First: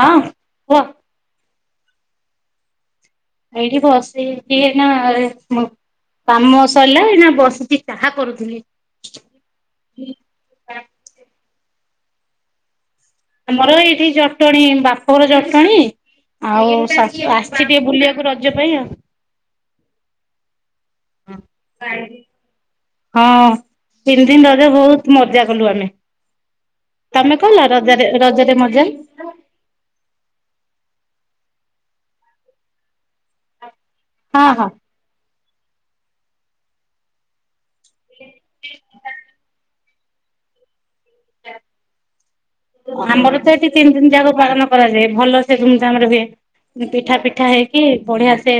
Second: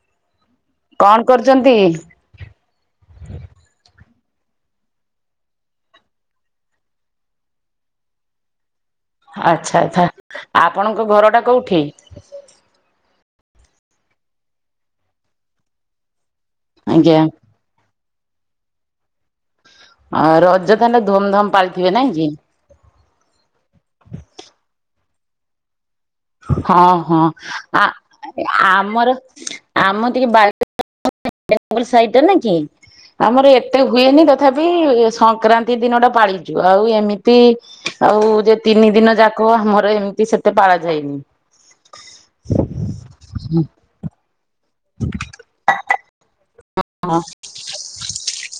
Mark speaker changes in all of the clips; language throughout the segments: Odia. Speaker 1: ହଁ କୁହ।
Speaker 2: ଛନ୍ତି
Speaker 1: ଏଇଠି ବସି କି ଏନା କାମ ସରିଲା ଏଇନା ବସିିକି ଚାହା କରୁଥିଲି।
Speaker 2: ଆଛା ଆଛା ଆପଣଙ୍କ ଘରଟା କୋଉଠି? [inaudible]
Speaker 1: ଆମର ଏଇଠି ଜଟଣୀ ବାପଘର ଜଟଣୀ ଆଉ
Speaker 2: ଆଜ୍ଞା
Speaker 1: ଆସିଚି ଟିକେ ବୁଲିବାକୁ। ରଜ ପାଇଁ ଆଉ
Speaker 2: ଆ ରଜ ତ
Speaker 1: ହଁ ତିନି ଦିନ ରଜ ବହୁତ ମଜା କଲୁ ଆମେ
Speaker 2: ହଁ ହଁ
Speaker 1: ତମେ କଲ
Speaker 2: ଆ
Speaker 1: ରଜରେ ରଜରେ ମଜା
Speaker 2: ଆମର ଆମ ଟିକେ ବା ବଙ୍ଗ ସାଇା ଟା ନାଆକି ଆମର ଏ ଏତେ ହୁଏନି
Speaker 1: ହଁ
Speaker 2: ତଥାପି
Speaker 1: ହଁ
Speaker 2: ସଂକ୍ରାନ୍ତି ଦିନ ଟା ପାଳିଛୁ ଆଉ ଏମିତି ଆଉ ଯେ ତିନି ଦିନ ଯାକ ଆମର ଏମିତି ସେତେ ପାଳ ଯାଇନି
Speaker 1: ଆମର ତ ଏଠି ତିନି ତିନି ଜାକ ପାଳନ କରାଯାଏ ଭଲ ସେ ଧୁମଧାମ ରେ ହୁଏ। ପିଠା
Speaker 2: ହଁ
Speaker 1: ଫିଠା ହେଇକି ବଢିଆ ସେ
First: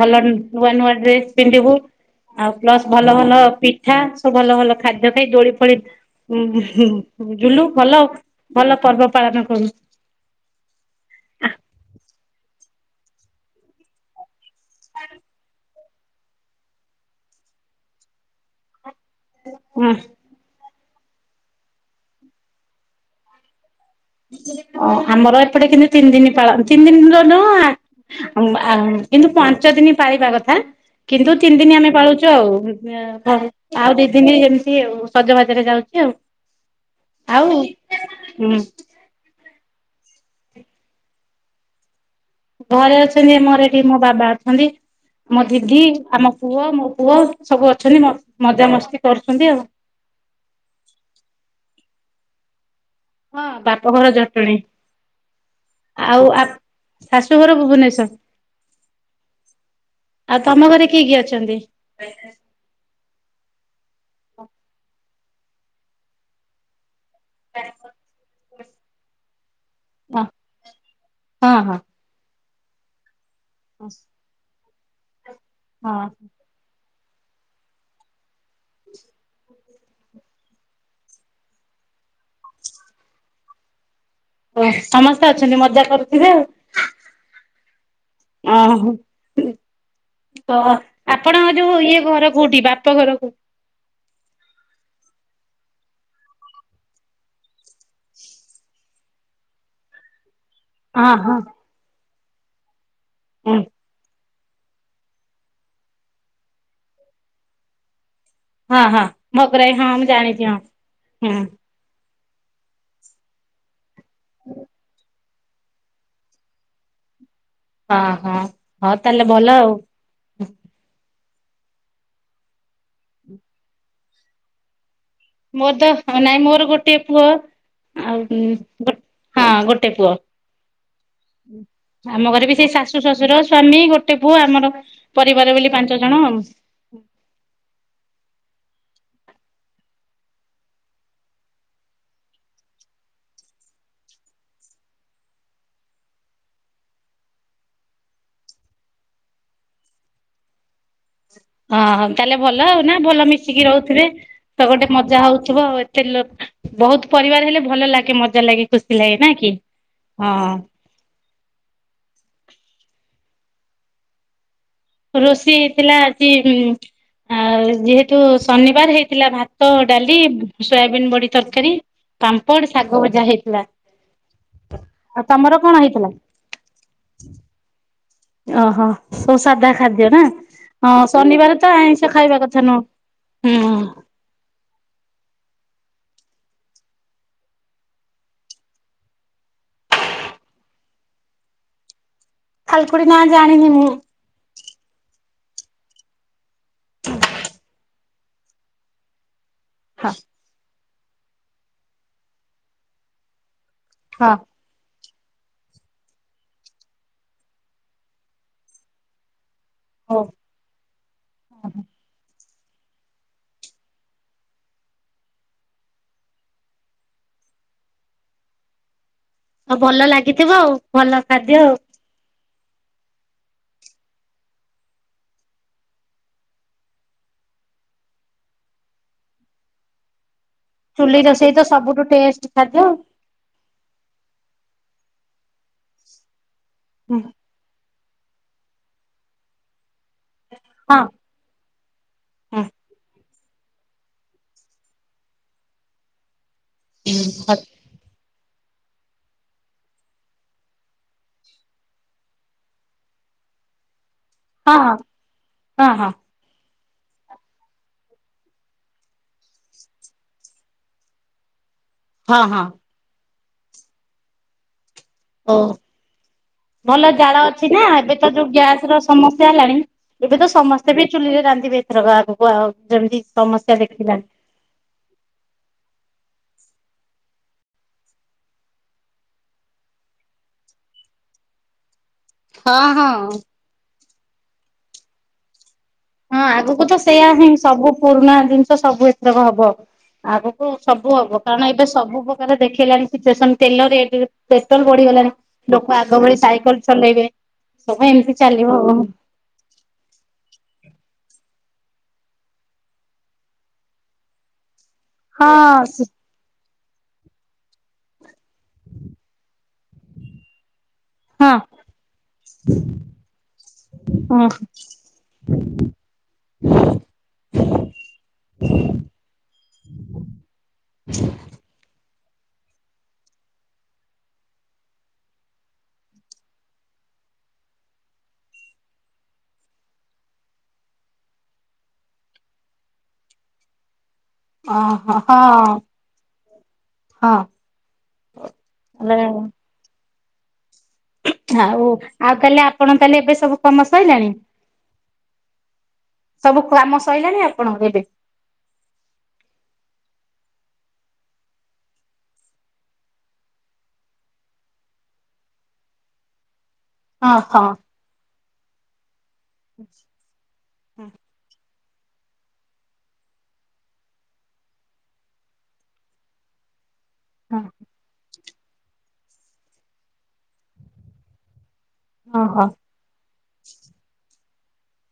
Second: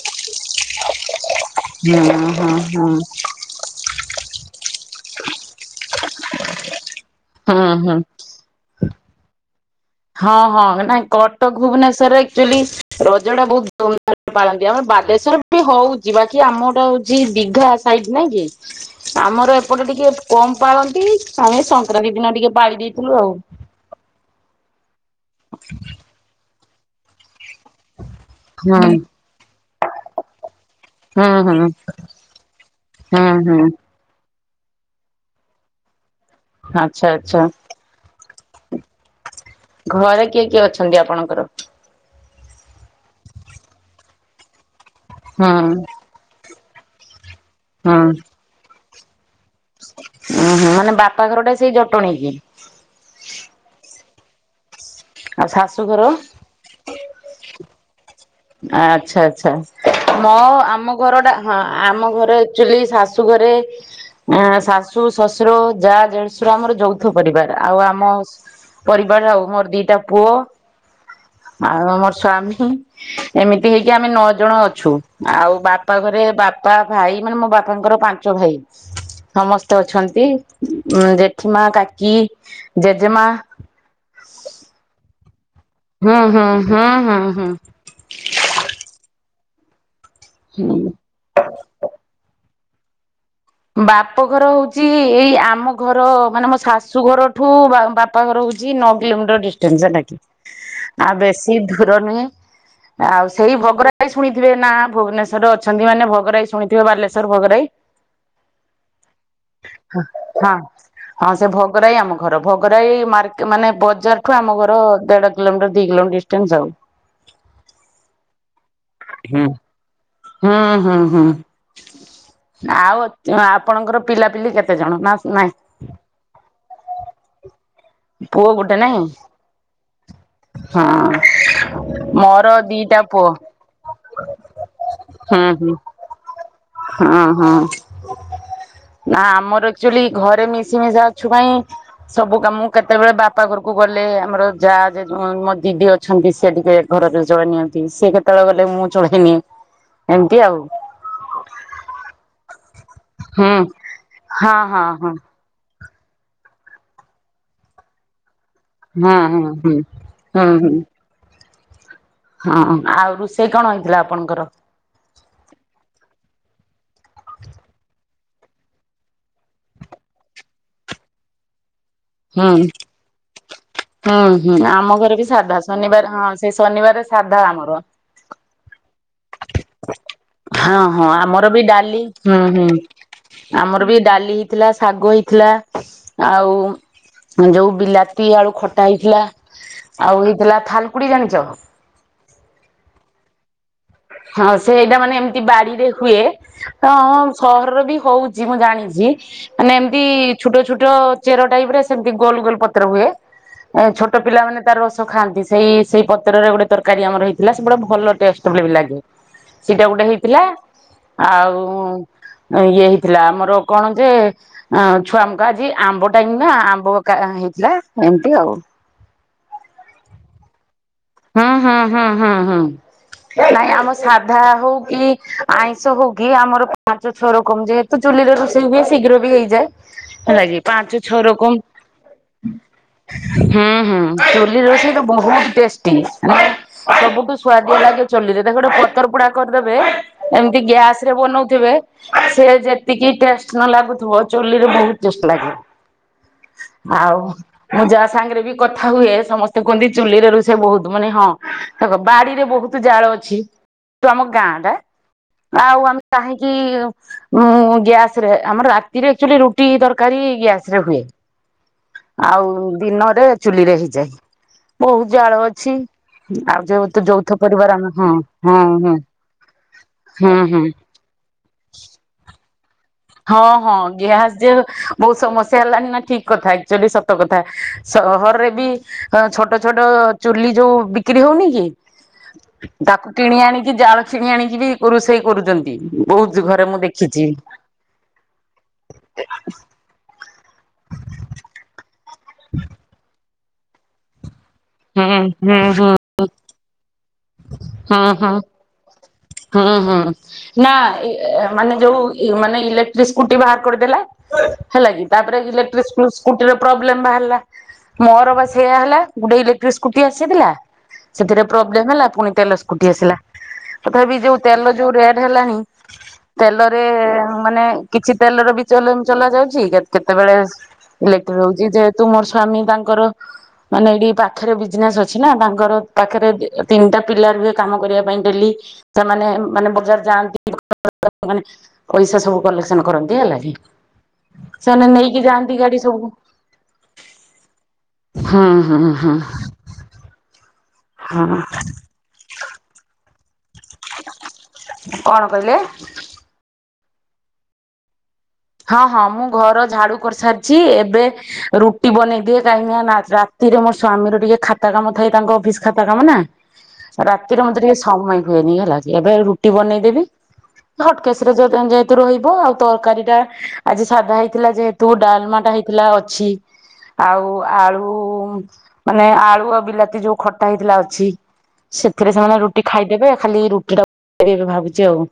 Speaker 1: ଭଲ ନୂଆ ନୂଆ ଡ୍ରେସ ପିନ୍ଧିବୁ
Speaker 2: ହଁ ହଁ
Speaker 1: ଆଉ
Speaker 2: ହଁ
Speaker 1: ପ୍ଲସ ଭଲ ଭଲ ପିଠା ସବୁ ଭଲ ଭଲ ଖାଦ୍ୟ ଖାଇ ଦୋଳି ଫୋଳି ହୁଁ ହୁଁ ଜୁଲୁ
Speaker 2: ହଁ ହଁ
Speaker 1: ଭଲ ଭଲ ପର୍ବ ପାଳନ କରୁ।
Speaker 2: ହଁ ହଁ ନାଇ କଟକ ଭୁବନେଶ୍ୱରରେ ଆକଚ୍ୟେଲି ରଜ ଟା ବହୁତ ଧୁମଧାମରେ ପାଳନ୍ତି ଆମର ବାଲେଶ୍ୱର ବି ହଉ ଯିବା କି ଆମର ଟା ହଉଛି ଦିଘା ସାଇଡ ନାଇଁ କି। ଆମର ଏପଟେ
Speaker 1: ହଁ
Speaker 2: ଟିକେ କମ୍ ପାଳନ୍ତି। ଆମେ ସଂକ୍ରାନ୍ତି ଦିନ ଟିକେ ପାଳି ଦେଇଥିଲୁ ଆଉ
Speaker 1: ହଁ। ଆମର ଏପଟେ କିନ୍ତୁ ତିନି ଦିନ ପାଳନ୍ତି। ତିନ ଦିନର
Speaker 2: ହୁଁ ହୁଁ
Speaker 1: କିନ୍ତୁ ପାଞ୍ଚ ଦିନ ପାଳିବା କଥା କିନ୍ତୁ ତିନି
Speaker 2: ହୁଁ।
Speaker 1: ଦିନ ଆମେ ପାଳୁଛୁ ଆଉ,
Speaker 2: ହୁଁ ହୁଁ
Speaker 1: ଆଉ ଦି ଦିନି ତି ଆଉ ସଜବାଜରେ ଯାଉଛି ଆଉ।
Speaker 2: ଆଚ୍ଛା ଆଚ୍ଛା।
Speaker 1: ଆଉ ହୁଁ।
Speaker 2: ଘରେ କିଏ କିଏ ଅଛନ୍ତି ଆପଣଙ୍କର?
Speaker 1: ଘରେ ଅଛନ୍ତି ମୋର ଏଠି ମୋ ବାବା ଅଛନ୍ତି। ମ
Speaker 2: ହୁଁ
Speaker 1: ଦିଦି ଆମ ପୁଅ ମୋ ପୁଅ ସବୁ ଅଛନ୍ତି ମ ମଜାମସ୍ତି କରୁଛନ୍ତି ଆଉ।
Speaker 2: ଉ ହୋ ମାନେ ବାପା ଘର ଟା ସେଇ ଜଟଣୀ ହିଁ।
Speaker 1: ହଁ ବାପଘର ଜଟଣୀ।
Speaker 2: ଆଉ ଶାଶୁଘର?
Speaker 1: ଆଉ ଆ ଶାଶୁଘର ଭୁବନେଶ୍ ଛା।
Speaker 2: ଆଚ୍ଛା ଆଛା ମୋ
Speaker 1: ଆଉ ତମ ଘରେ
Speaker 2: ଆମ
Speaker 1: କିଏ କିଏ
Speaker 2: ଘରଟା ହଁ
Speaker 1: ଅଛନ୍ତି?
Speaker 2: ଆମ ଘରେ ଏକ୍ଚୁଏଲି ଶାଶୁ ଘରେ ଆ ଶାଶୁ ଶ୍ୱଶୁର ଯା ଦେଢଶୁର ଆମର ଯଉ ପରିବାର ଆଉ ଆମ ପରିବାର ଆଉ ମୋର ଦିଟା
Speaker 1: ହଁ
Speaker 2: ପୁଅ
Speaker 1: ହଁ
Speaker 2: ଆଉ ମର ସ୍ଵାମୀ ହୁଁ। ଏମିତି
Speaker 1: ହଁ।
Speaker 2: ହେଇକି ଆମେ ନଅ ଜଣ ଅ ଛୁ। ଆଉ ବାପା ଘରେ ବାପା ଭାଇ ମାନେ ମୋ ବାପାଙ୍କର ପାଣ୍ ଚ ଭାଇ ସମସ୍ତ ତ ଅଛନ୍ତି ଉ ଜେଠିମା କାକି ଜେଜେମା
Speaker 1: ଓ ସମସ୍ତେ ଅଛନ୍ତି ମ।
Speaker 2: ହଁ ହଁ ହଁ ହଁ ହଁ।
Speaker 1: ଓହୋ। ତ ଆପଣଙ୍କ ଯୋଉ ଇଏ ଘର କୋଉଠି ବା ପ ଘରକୁ
Speaker 2: ବାପଘର ହଉଛି ଏଇ ଆମ ଘର ମାନେ ମୋ ଶାଶୁ ଘରଠୁ ବା ବାପାଘର ହଉଛି ନ କିଲୋମିଟର ଡିଷ୍ଟଟାନ୍ସ ଲାଗି କି
Speaker 1: ହଁ
Speaker 2: ଆଉ
Speaker 1: ହଁ
Speaker 2: ବେଶୀ ଦୂର ନୁହେଁ ଆଉ ସେଇ [unintelligible] ଶୁଣିଥିବେ ନା ଭୁବନେଶ୍ୱରେ ଅଛନ୍ତି ମାନେ ଭଗରାଇ ଶୁଣିଥିବେ ବାଲେଶ୍ଵର ଭଗରାଇ
Speaker 1: ହଁ ହଁ ଭଗରାଇ ହଁ ମୁଁ ଜାଣିଛି ହଁ
Speaker 2: ହଁ
Speaker 1: ହୁଁ
Speaker 2: ସେ ଭଗରାଇ ଆମ ଘର ଭଘରାଇ ମର୍କ ମାନେ ବ ବଜାରଠୁ ଆମ ଘର ଦେଢ- କିଲୋମିଟର ଦିଇ କିଲୋମିଟର ଡିଷ୍ଟେନ୍ସ ଯାଉ।
Speaker 1: ହଁ ହଁ। ହଁ ତାହେଲେ ଭଲ ଆଉ।
Speaker 2: ହଁ ହଁ। ହୁଁ ଆଉ ଆପଣଙ୍କର ପିଲାପିଲି କେତେ ଜଣ ନା। ନାଇଁ?
Speaker 1: ମୋର ତ ନାଇଁ ମୋର ଗୋଟେ ପୁଅ ଆଉ
Speaker 2: ପୁଅ ଗୋଟେ ନାଇଁ
Speaker 1: ହଁ ଗୋଟେ ପୁଅ
Speaker 2: ହଁ
Speaker 1: ଆମ
Speaker 2: ମୋର
Speaker 1: ଘରେ ବି ସେ
Speaker 2: ଦିଟା
Speaker 1: ଶାଶୁ
Speaker 2: ପୁଅ
Speaker 1: ଶଶୁର ସ୍ଵାମୀ ଗୋଟେ ପୁଅ ଆମର
Speaker 2: ହୁଁ
Speaker 1: ପରିବାର
Speaker 2: ହୁଁ
Speaker 1: ବୋଲି ପାଞ୍ଚ ଜଣ ଆଉ
Speaker 2: ହଁ ହଁ। ନା ଆମର ଆଚୁଆଲି ଘରେ ମିଶିମଶା ଅଛୁ ପାଇଁ ସବୁ କାମ କେତେବେଳେ ବାପା ଘରକୁ ଗଲେ ଆମର ଯାହା ମୋ ଦିଦି ଅଛନ୍ତି ସି ଟିକେ ଘରେରେ ଚଳେଇ ନିଅନ୍ତି ସିଏ କେତେବେଳେ ଗଲେ ମୁଁ ଚଳେଇନିଏ ଏମିତି ଆଉ।
Speaker 1: ହଁଉ ତାହେଲେ ଭଲ ଆଉ। ନା ଭଲ
Speaker 2: ହୁଁ
Speaker 1: ମିଶିକି ରହୁଥିବେ
Speaker 2: ହଁ
Speaker 1: ତ
Speaker 2: ହଁ
Speaker 1: ଗୋଟେ ମଜା ହଉଥିବ ଆଉ। ବହୁତ ପରିବାର ହେଲେ ଭଲ ଲାଗେ ମତେ
Speaker 2: ହଁ ହଁ ହଁ ହଁ ହଁ। ହଁ ଆଉ ରୋଷେଇ କଣ ହେଇଥିଲା ଆପଣଙ୍କର
Speaker 1: ରୋଷେଇ ହେଇଥିଲା ଆଜି ଯେହେତୁ ଶନିବାର ହେଇଥିଲା ଭାତ ଡାଲି ସୋୟାବିିନ ବଡି ତରକାରୀ
Speaker 2: ହୁଁ
Speaker 1: ପାମ୍ପଡ ଶାଗ ଭଜା ହେଇଥିଲା
Speaker 2: ହୁଁ ହୁଁ ଆମ ଘରେ
Speaker 1: ଆଉ
Speaker 2: ବି
Speaker 1: ତମର
Speaker 2: ସାଧା
Speaker 1: କଣ ହେଇଥିଲା?
Speaker 2: ଶନିବାର ହଁ ସେ ଶନିବାର ସାଧା ଆମର
Speaker 1: ଓହୋ ସବୁ ସାଧା ଖାଦ୍ୟ ନା
Speaker 2: ହଁ ହଁ ଆମର
Speaker 1: ଶନିବାର
Speaker 2: ବି
Speaker 1: ତ
Speaker 2: ଡାଲି
Speaker 1: ଆଇଁଷ
Speaker 2: ହୁଁ
Speaker 1: ଖାଇବା କଥା
Speaker 2: ହୁଁ
Speaker 1: ନୁହଁ ହୁଁ
Speaker 2: ଆମର ବି ଡାଲି ହେଇଥିଲା ଶାଗ ହେଇଥିଲା ଆଉ ଯୋଉ ବିଲାତି ଆଳୁ ଖଟା ହେଇଥିଲା ଆଉ ହେଇଥିଲା ଥାଲକୁଡି ଜାଣିଛ
Speaker 1: [unintelligible] ନାଁ ଜାଣିିନି ମୁଁ
Speaker 2: ହଁ ସେଇଟା ମାନେ ଏମିତି ବାଡିରେ ହୁଏ ହଁ ହଁ ସହରରେ ବି କହୁଛି ମୁଁ ଜାଣିଛି ମାନେ ଏମିତି
Speaker 1: ହଁ
Speaker 2: ଛୋଟ ଛୋଟ ଚେର ଟାଇପରେ ସେମିତି ଗୋଲ ଗୋଲ ପତ୍ର ହୁଏ ଏ ଛୋଟ
Speaker 1: ହଁ
Speaker 2: ପିଲାମାନେ ତାର ର ଖାଆନ୍ତି। ସେଇ ସେଇ ପତ୍ରରେ ଗୋଟେ ତରକାରୀ ଆମର ହେଇଥିଲା। ସେ ଗୁଟେ ଭଲ ଟେଷ୍ଟ ବୋଲି ବି ଲାଗେ। ଗେ। ସେଇଟା ଗୋଟେ
Speaker 1: ହଉ
Speaker 2: ହେଇଥିଲା ଆଉ ଇଏ ହେଇଥିଲା ଆମର କଣ ଯେ ଆ ଛୁଆମକା ଆଜି ଆମ୍ବ ଟାଇମ୍ ନା ଆମ୍ବ କା ହେଇଥିଲା। ଏମତି ଆଉ।
Speaker 1: ଆଉ ଭଲ ଲାଗିଥିବ ଆଉ? ଭଲ
Speaker 2: ହଁ
Speaker 1: ଖାଦ୍ୟ ଆଉ
Speaker 2: ହଁ ହଁ ହଁ ହଁ। ନାଇଁ ଆମ ସାଧା ହଉ କି ଆଇଁଷ ହଉ କି ଆମର ପାଞ୍ଚ ଛଅ ର କମ ଯେହେତୁ ଚୁଲିରେ ରୋଷେଇ ହୁଏ ଶୀଘ୍ର ବି ହେଇଯାଏ ହେଲାକି। ପାଞ୍ଚ ଛଅ
Speaker 1: ଚୁଲି ରୋଷେଇ
Speaker 2: ରକମ।
Speaker 1: ତ ସବୁଠୁ ଟେଷ୍ଟ ଖାଦ୍ୟ ଆଉ
Speaker 2: ହୁଁ ହୁଁ। ଚୁଲି ରୋଷେ ବହୁତ ଟେଷ୍ ଷ୍ଟି। ସବୁଠୁ ସୁଆଦିଆ ଲାଗେ। ଚୁଲିରେ ତାକୁ ଗୋଟେ ପତର ପୋଡା କରିଦେବେ। ଏମିତି
Speaker 1: ହଁ
Speaker 2: ଗ୍ୟାସରେ ବନଉଥିବେ, ସେ
Speaker 1: ହଁ
Speaker 2: ଯେତିକି ଟେଶ୍ ନ ଲାଗୁଥିବ ଚୁଲିରେ ବହୁତ ଟେଷ୍ଟ ଲାଗେ। ଆଉ ମୁଁ ଯାହା ସାଙ୍ଗରେ ବି କଥା ହୁଏ ସମସ୍ତେ କୁହନ୍ତି ଚୁଲିରେ ରୋଷେ ଇ ବହୁତ ମାନେ ହଁ ତାଙ୍କ ବାଡିରେ ବହୁତ ଜାଳ ଅଛି। କିନ୍ତୁ ଆମ ଗାଁ ଟା
Speaker 1: ହଁ
Speaker 2: ଆଉ
Speaker 1: ହଁ ହଁ
Speaker 2: ଆମେ
Speaker 1: ହଁ
Speaker 2: କାହିଁକି ଉଁ ଗ୍ୟାସ ରେ ଆମର ରାତି ଏକ୍ଚୁଆଲି ରୁଟି ତରକାରୀ ଗ୍ୟାସରେ ହୁଏ। ଆଉ
Speaker 1: ହଁ ହଁ
Speaker 2: ଦିନରେ ଚୁଲିରେ ହେଇଯାଏ ବହୁତ ଜାଳ
Speaker 1: ହଉ
Speaker 2: ଅଛି ଆଉ ଯଉ ତ
Speaker 1: ଭଲ ଜାଳ
Speaker 2: ଯୌଥ
Speaker 1: ଅଛି
Speaker 2: ପରିବାର
Speaker 1: ନା
Speaker 2: ଆମ ହଁ
Speaker 1: ଏବେ ତ ଯୋଉ
Speaker 2: ହୁଁ
Speaker 1: ଗ୍ୟାସ
Speaker 2: ହୁଁ।
Speaker 1: ର ସମସ୍ୟା ହେଲାଣି ଏବେ ତ ସମସ୍ତେ ବି ଚୁଲିରେ ରାନ୍ଧିବେ ଏଥରକ ଆଗକୁ। କୁହା
Speaker 2: ହଁ ହଁ ଗ୍ୟାସ ଯେ ବହୁତ ସମସ୍ୟା ହେଲାଣିି ନା ଠିକ କଥା। ଚୂଆଲି ସତ କଥା। ସହରରେ ବି ଅ ଛୋଟ ଛୋଟ ଚୁଲି ଯଉ ବିକ୍ରି ହଉନି କି?
Speaker 1: ହଁ
Speaker 2: ତାକୁ
Speaker 1: ହଁ
Speaker 2: କିଣି ଆଣିକି ଜାଳ କିଣି ଆଣିକି ବି ରୋଷେଇ କରୁଛନ୍ତି।
Speaker 1: ହଁ
Speaker 2: ବହୁତ ଘରେ ମୁଁ
Speaker 1: ଆଗକୁ ତ
Speaker 2: ଦେଖିଛି
Speaker 1: ସେୟଆ ହିଁ ସବ ସବୁ ପୁରୁଣା ଜିନିଷ ସବୁ ଏଥରକ ହବ। ଆଗକୁ ସବୁ ହବ କାରଣ ଏବେ ସବୁ ପ୍ରକାର ଦେଖେଇଲାଣି ସିଚୁଏସନ। ତେଲ ରେଟ କେତ ପେଟ୍ରୋଲ
Speaker 2: ହୁଁ
Speaker 1: ବଢିଗଲାଣି। ଲୋକ ଆଗ ଭଳି ସାଇକେଲ ଚଲେଇବେ। ସବୁ
Speaker 2: ହଁ ହଁ
Speaker 1: ଏମିତି ଚାଲିବ ଆଉ।
Speaker 2: ହଁ ହଁ ନା। ଏ ମାନେ ଯଉ ମାନେ ଇଲେକ୍ଟ୍ରିକ ସ୍କୁଟି ବାହାର କରିଦେଲା। ହେଲା କି ତାପରେ
Speaker 1: ହଁ
Speaker 2: ଇଲେକ୍ଟ୍ରିକ ସ୍କୁ
Speaker 1: ସି
Speaker 2: ସ୍କୁଟିରେ ପ୍ରୋବଲେମ ବାହାରିଲା ମୋର ବା ସେଇ ସେଇଆ ହେଲା। ଗୁଟେ ଇଲେକ୍ଟ୍ରିକ ସ୍କୁଟି ଆସିଥିଲା, ସେଥିରେ
Speaker 1: ହଁ
Speaker 2: ପ୍ରୋବଲେମ ହେଲା। ପୁଣି ତେଲ ସ୍କୁଟି ଆସିଲା। ତଥାପି ଯଉ
Speaker 1: ହଁ
Speaker 2: ତେଲ ଯଉ ରେଟ ହେଲାଣି ତେଲରେ ମାନେ କିଛି ତେଲର ବି ଚଲେ ଚଲା ଯାଉଚି, କେତେବେଳେ ଇଲେକ୍ଟ୍ର ହଉଚି ଯେହେତୁ ତୁ ମୋର ସ୍ଵାମୀ ତାଙ୍କର ମାନେ ଏଇଠି ପାଖରେ ବିଜନେସ୍ ଅଛି ନା ତାଙ୍କର ପାଖରେ ତିନିଟା ପିଲା ରୁହେ କାମ କରିବା ପାଇଁ ଡେଲି। ସେମାନେ ମାନେ ବଜାର ଯାଆନ୍ତି। [unintelligible] ପଇସା ସବୁ କଲେକ୍ସନ କରନ୍ତି ହେଲା କି? ସେମାନେ
Speaker 1: ଓହୋ
Speaker 2: ନେଇକି ଯାଆନ୍ତି
Speaker 1: ହଁ
Speaker 2: ଗାଡି ସବୁ।
Speaker 1: ହଁ।
Speaker 2: ହଁ ହଁ ହଁ।
Speaker 1: ହେଲେ ଆଉ ଆଉ ତାହାଲେ ଆପଣ ତାହେଲେ ଏବେ ସବୁ କାମ ସଇଲାଣି?
Speaker 2: କଣ କହିଲେ?
Speaker 1: ସବୁ କାମ ସରିଲଣି ଆପଣଙ୍କ ଏବେ?
Speaker 2: ହଁ ହଁ ମୁଁ ଘର ଝାଡୁ କରିସାରିଚି। ଏବେ ରୁଟି ବନେଇ ଦିଏ କାହିଁକି ନା ରାତିରେ ମୋ ସ୍ଵାମୀର ଟିକେ ଖାତା କାମ ଥାଏ ତାଙ୍କ ଅଫିସ ଖାତା କାମ ନା?
Speaker 1: ହଁ
Speaker 2: ରାତିରେ ମତେ
Speaker 1: ହଁ।
Speaker 2: ଟିକେ ସମୟ ହୁଏନି ହେଲା ଏବେ ରୁ ଟି ବନେଇଦେବି। ହଟକେସରେ ଯ [unintelligible] ରହିବ ଆଉ ତରକାରୀ ଟା ଆଜି ସାଧା ହେଇଥିଲା ଯେହେତୁ ଡାଲମାଟା ହେଇଥିଲା ଅଛି। ଆଉ
Speaker 1: ହଁ
Speaker 2: ଆଳୁ ମାନେ ଆଳୁ ଆ ବିଲାତି ଯଉ ଖଟା ହେଇଥିଲା ଅଛି। ସେଥିରେ ସେମାନେ ରୁଟି
Speaker 1: ଓହୋ
Speaker 2: ଖାଇଦେବେ ଖାଲି ରୁଟି ଟା [unintelligible] ଭାବୁ ଯାଉ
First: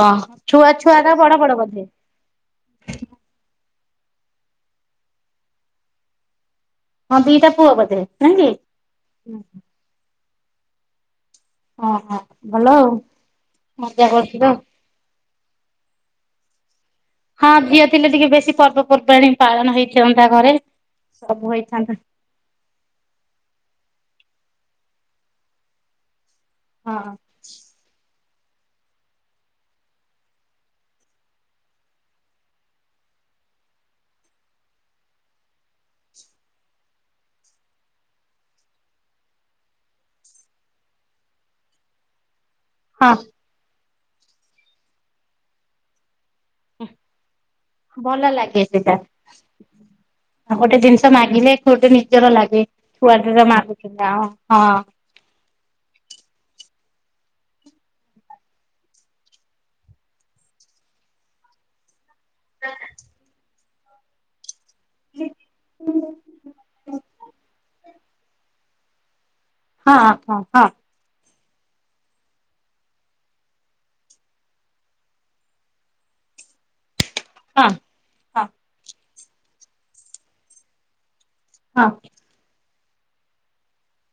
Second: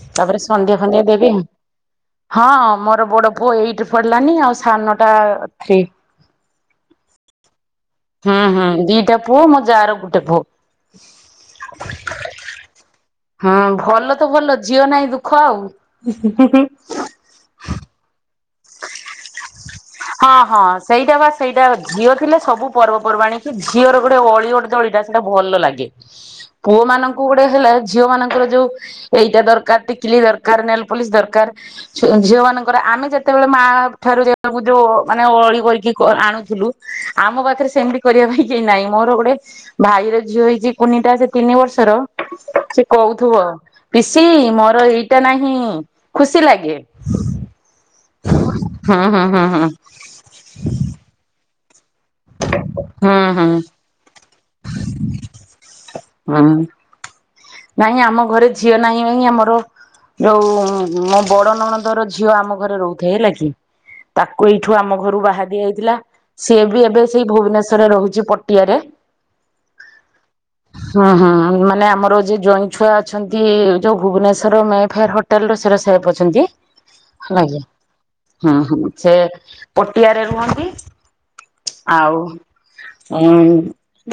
Speaker 1: ଓ ଛୁଆ ଛୁଆଟା ବଡ ବଡ? ବୋଧେ
Speaker 2: ହଁ ମୋର ବଡ ପୁଅ ଏଇଟ ପଡିଲାନି ଆଉ ସାନଟା ଥ୍ରି।
Speaker 1: ହଁ ଦିଟା ପୁଅ ବଧେ?
Speaker 2: ହୁଁ ହୁଁ। ଦିଟା ପୁଅ। ମୋ ଯାର ଗୋଟେ ପୁଅ। [inaudible]
Speaker 1: ହଁ ହଁ ଭଲ ଆଉ। ମଜା କରୁଥିବ?
Speaker 2: ଖ ଆଉ।
Speaker 1: ପର୍ବ ପର୍ବାଣି ପାଳନ ହେଇଥାନ୍ତା
Speaker 2: ହଁ
Speaker 1: ଘରେ।
Speaker 2: ହଁ ସେଇଟା ବା
Speaker 1: ସବୁ
Speaker 2: ସେଇଟା
Speaker 1: ହେଇଥାନ୍ତା
Speaker 2: ଝିଅ ଥିଲେ ସବୁ ପର୍ବପର୍ବାଣୀ କି ଝିଅର ଗୋଟେ ଅଳି ଅର୍ଦ୍ଦଳି ଟା ସେଇଟା ଭଲ ଲାଗେ ପୁଅ
Speaker 1: ହଁ
Speaker 2: ମାନଙ୍କୁ ଗୋଟେ ହେଲା ଝିଅ ମାନଙ୍କୁ ଯୋଉ ଏଇଟା ଦରକାର ଟିକିଲି ଦରକାର ନେଲ ପୋଲିସ ଦରକାର ଝିଅ ମାନଙ୍କର ଆମେ ଯେତେବେଳେ ମା ଠାରୁ? ଯୋଉ ମାନେ ଅଳି କରିକି ଆଣୁଥିଲୁ ଆମ ପାଖରେ ସେମତି କରିବା ପାଇଁ କେ ନହିଁ ମୋର ଗୋଟେ ଭାଇର ଝିଅ ହେଇଛି କୁନିଟା ସେ ତିନି ବର୍ଷର? ସେ
Speaker 1: ହଁ
Speaker 2: କହୁଥିବ ପିଇସି ମୋର ଏଇଟା ନାହିଁ ଖୁସି ଲାଗେ
Speaker 1: ଭଲ ଲାଗେ ସେଇଟା
Speaker 2: ହୁଁ ହୁଁ ହୁଁ ହୁଁ
Speaker 1: ଆ ଗୋଟେ ଜିନିଷ ମାଗିଲେ [inaudible] ନି [unintelligible] ଲାଗେ
Speaker 2: ହୁଁ
Speaker 1: ଛୁଆଟିର
Speaker 2: ହୁଁ
Speaker 1: [unintelligible]
Speaker 2: ହୁଁ। ନାଇଁ ଆମ ଘରେ ଝିଅ ନାହିଁ ଭାଇଁ ଆମର ଯୋଉ ଉମ୍-ମୋ ବଡ ନଣ ଧର ଝିଅ ଆମ ଘରେ ରହୁଥାଏ ହେଲା କି? ତାକୁ ଏଠୁ ଆମ ଘରୁ ବାହା ଦିଆଯାଇଥିଲା ସିଏ ବି ଏବେ ସେଇ ଭୁବନେଶ୍ୱରରେ ରହୁଛି। ପଟିଆରେ।
Speaker 1: ହଁ ହଁ ହଁ।
Speaker 2: ହୁଁ ହୁଁ ମାନେ ଆମର ଯେ ଜଇଁ ଛୁଆ ଅଛନ୍ତି ଯୋଉ ଭୁବନେଶ୍ଵର ମେ ଫେୟାର ହୋଟେଲ ସେର ସାହେବ ଅଛନ୍ତି। [inaudible]
Speaker 1: ହଁ ହଁ
Speaker 2: ହୁଁ ହୁଁ। ସେ ପଟିଆରେ ରୁହନ୍ତି।
Speaker 1: ହଁ
Speaker 2: ଆଉ। ହୁଁ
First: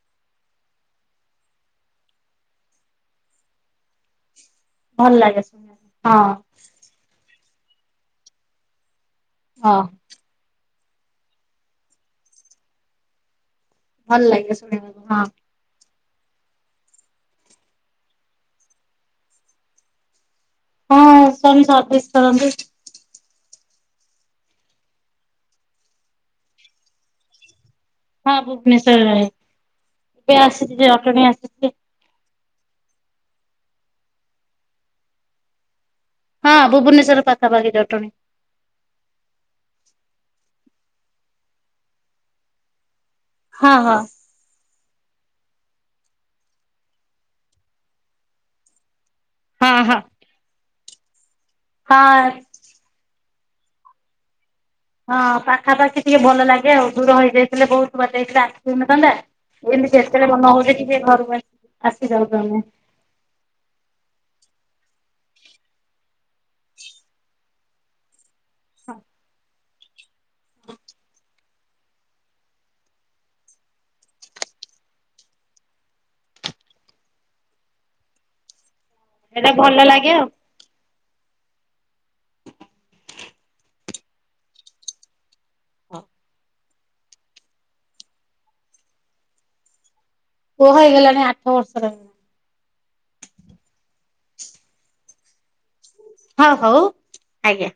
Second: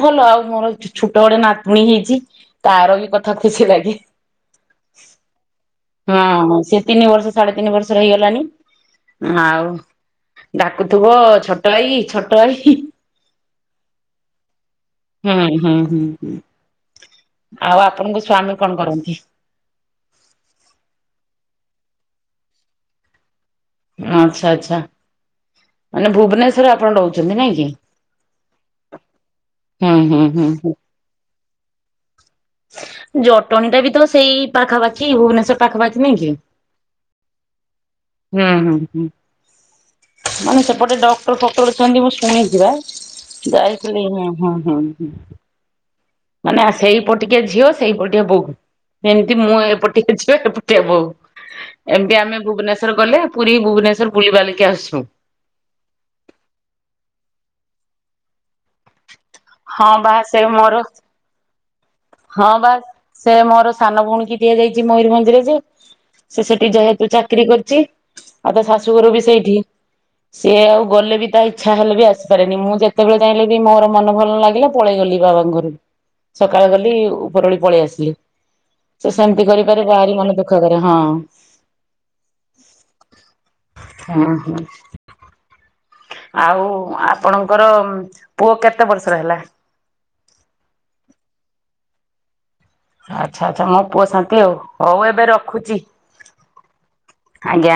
Speaker 2: ଭଲ ଆଉ ମୋର ଛୋଟ ବଡେ ନାତୁଣୀ ହେଇଛି ତାର ବି କଥା ତା ଖୁସିଲାଗି।
Speaker 1: ଭଲ ଲାଗେ ଶୁଣିବାକୁ
Speaker 2: ହଁ ସେ ତିନି ବର୍ଷ ସାଢେ ତିନି ବର୍ଷର ହେଇଗଲାଣି। ଆଉ
Speaker 1: ହଁ।
Speaker 2: ଡା [unintelligible] ଥିବ ଛୋଟ ଭାଇ ଛୋଟ ଭାଇ ହି -ହି।
Speaker 1: ଭଲ ଲାଗେ ଶୁଣିବାକୁ ହଁ।
Speaker 2: ହୁଁ ହୁଁ ଆଉ ଆପଣଙ୍କ ସ୍ଵାମୀ କଣ କରନ୍ତି?
Speaker 1: ହଁ ସ୍ୱାମୀ ସର୍ଭିସ୍ କରନ୍ତି।
Speaker 2: ଆଚ୍ଛା ଆଛା ମାନେ ଭୁବନେଶ୍ୱରରେ ଆପଣ ରହୁଛନ୍ତି ନାଇଁ କି?
Speaker 1: ହଁ ଭୁବନେଶ୍ଵରରେ
Speaker 2: ହୁଁ ହୁଁ
Speaker 1: [unintelligible]
Speaker 2: ହୁଁ ହୁଁ।
Speaker 1: ଆସିଛି ଜଟଣୀ ଆସି ହୁଁ
Speaker 2: ଜଟଣୀ ଟା ବି ତ ସେଇ ପାଖାପାଖି ଭୁବନେଶ୍ଵର ପାଖାପାଖି [inaudible] ହୁଁ ହୁଁ
Speaker 1: ହଁ ଭୁବନେଶ୍ଵର ପାଖାପାଖି ଜଟଣୀ
Speaker 2: ହୁଁ ମାନେ [inaudible] ଗୋଟେ ଡକ୍ଟର ପକଳୁଛନ୍ତି ମୁଁ ଶୁଣିଛି ବା।
Speaker 1: ହଁ ହଁ
Speaker 2: ଯାଇଥିଲି ହୁଁ ହୁଁ ହୁଁ। ହ ମାନେ ସେଇପଟିକା ଝିଅ ସେଇପଟିକା ବୋହୁ। ଏମିତି ମୁଁ
Speaker 1: ହଁ ହଁ।
Speaker 2: ଏପଟିକେ ଝିଅ ଏପ [unintelligible]
Speaker 1: ହଁ
Speaker 2: ଏମତି ଆମେ ଭୁବନେଶ୍ୱର ଗଲେ ପୁରୀ ଭୁବନେଶ୍ୱର ବୁଲିବାଲି
Speaker 1: ହଁ ପାଖାପାଖି ଟିକେ ଭଲ ଲାଗେ ଆଉ ଦୂର ହେଇଯାଇଥିଲେ ବହୁତୁ ତୁ ବା [unintelligible] କେହିଥିଲୁ ଆସିନଥାନ୍ତା।
Speaker 2: ହଁ
Speaker 1: ଏମିତି
Speaker 2: ବା
Speaker 1: ଯେତେବେଳେ
Speaker 2: ସେ
Speaker 1: ମନ ହଉଚି
Speaker 2: ମୋର
Speaker 1: ଟିକେ ଘରକୁ ଆସି ଆସି ଯାଉଛୁ
Speaker 2: ହଁ
Speaker 1: ଆମେ।
Speaker 2: ବାସ ସେ ମୋର ସାନ ଭଉଣୀ କି ଦିଆଯଆଇ ଯେ ମୟୂରଭଞ୍ଜ ରେ ଯେ ସେ ସେଠି ଯେହେତୁ ଚାକିରି କରିଚି ଆଉ ତା ଶାଶୁଘର ବି ସେଇଠି। ସିଏ ଆଉ ଗଲେ ବି ତାଇ ଇଚ୍ଛା ହେଲେ ବି ଆସିପାରେନି ମୁଁ ଯେତେବେଳେ ଚାହିଁଲେ ବି ମୋର ମନ ଭଲ ଲାଗିଲା ପଳେଇ ଗଲି ବାବାଙ୍କ ଘରକୁ। ସକାଳେ ଗଲି ଉପରବେଳି ପଳେଇ ଆସିଲି। ସେ ସେମିତି
Speaker 1: ସେଇଟା ଭଲ
Speaker 2: କରିପାରେ
Speaker 1: ଲାଗେ
Speaker 2: ବାଆରି
Speaker 1: ଆଉ।
Speaker 2: ମନ ଦୁଃଖ କରେ ହଁ। [inaudible] ହଁ ହଁ। ଆଉ ଆପଣଙ୍କର ପୁଅ କେତେ ବର୍ଷର ହେଲା?
Speaker 1: ପୁଅ ହେଇଗଲାଣି ଆଠ ବର୍ଷ ର।
Speaker 2: ଆଚ୍ଛା ଆଚ୍ଛା ମୋ ପୁଅ ଶାନ୍ତି ଆଉ ହଉ ଏବେ ରଖୁଚି।
Speaker 1: ହଉ ହଉ ଆଜ୍ଞା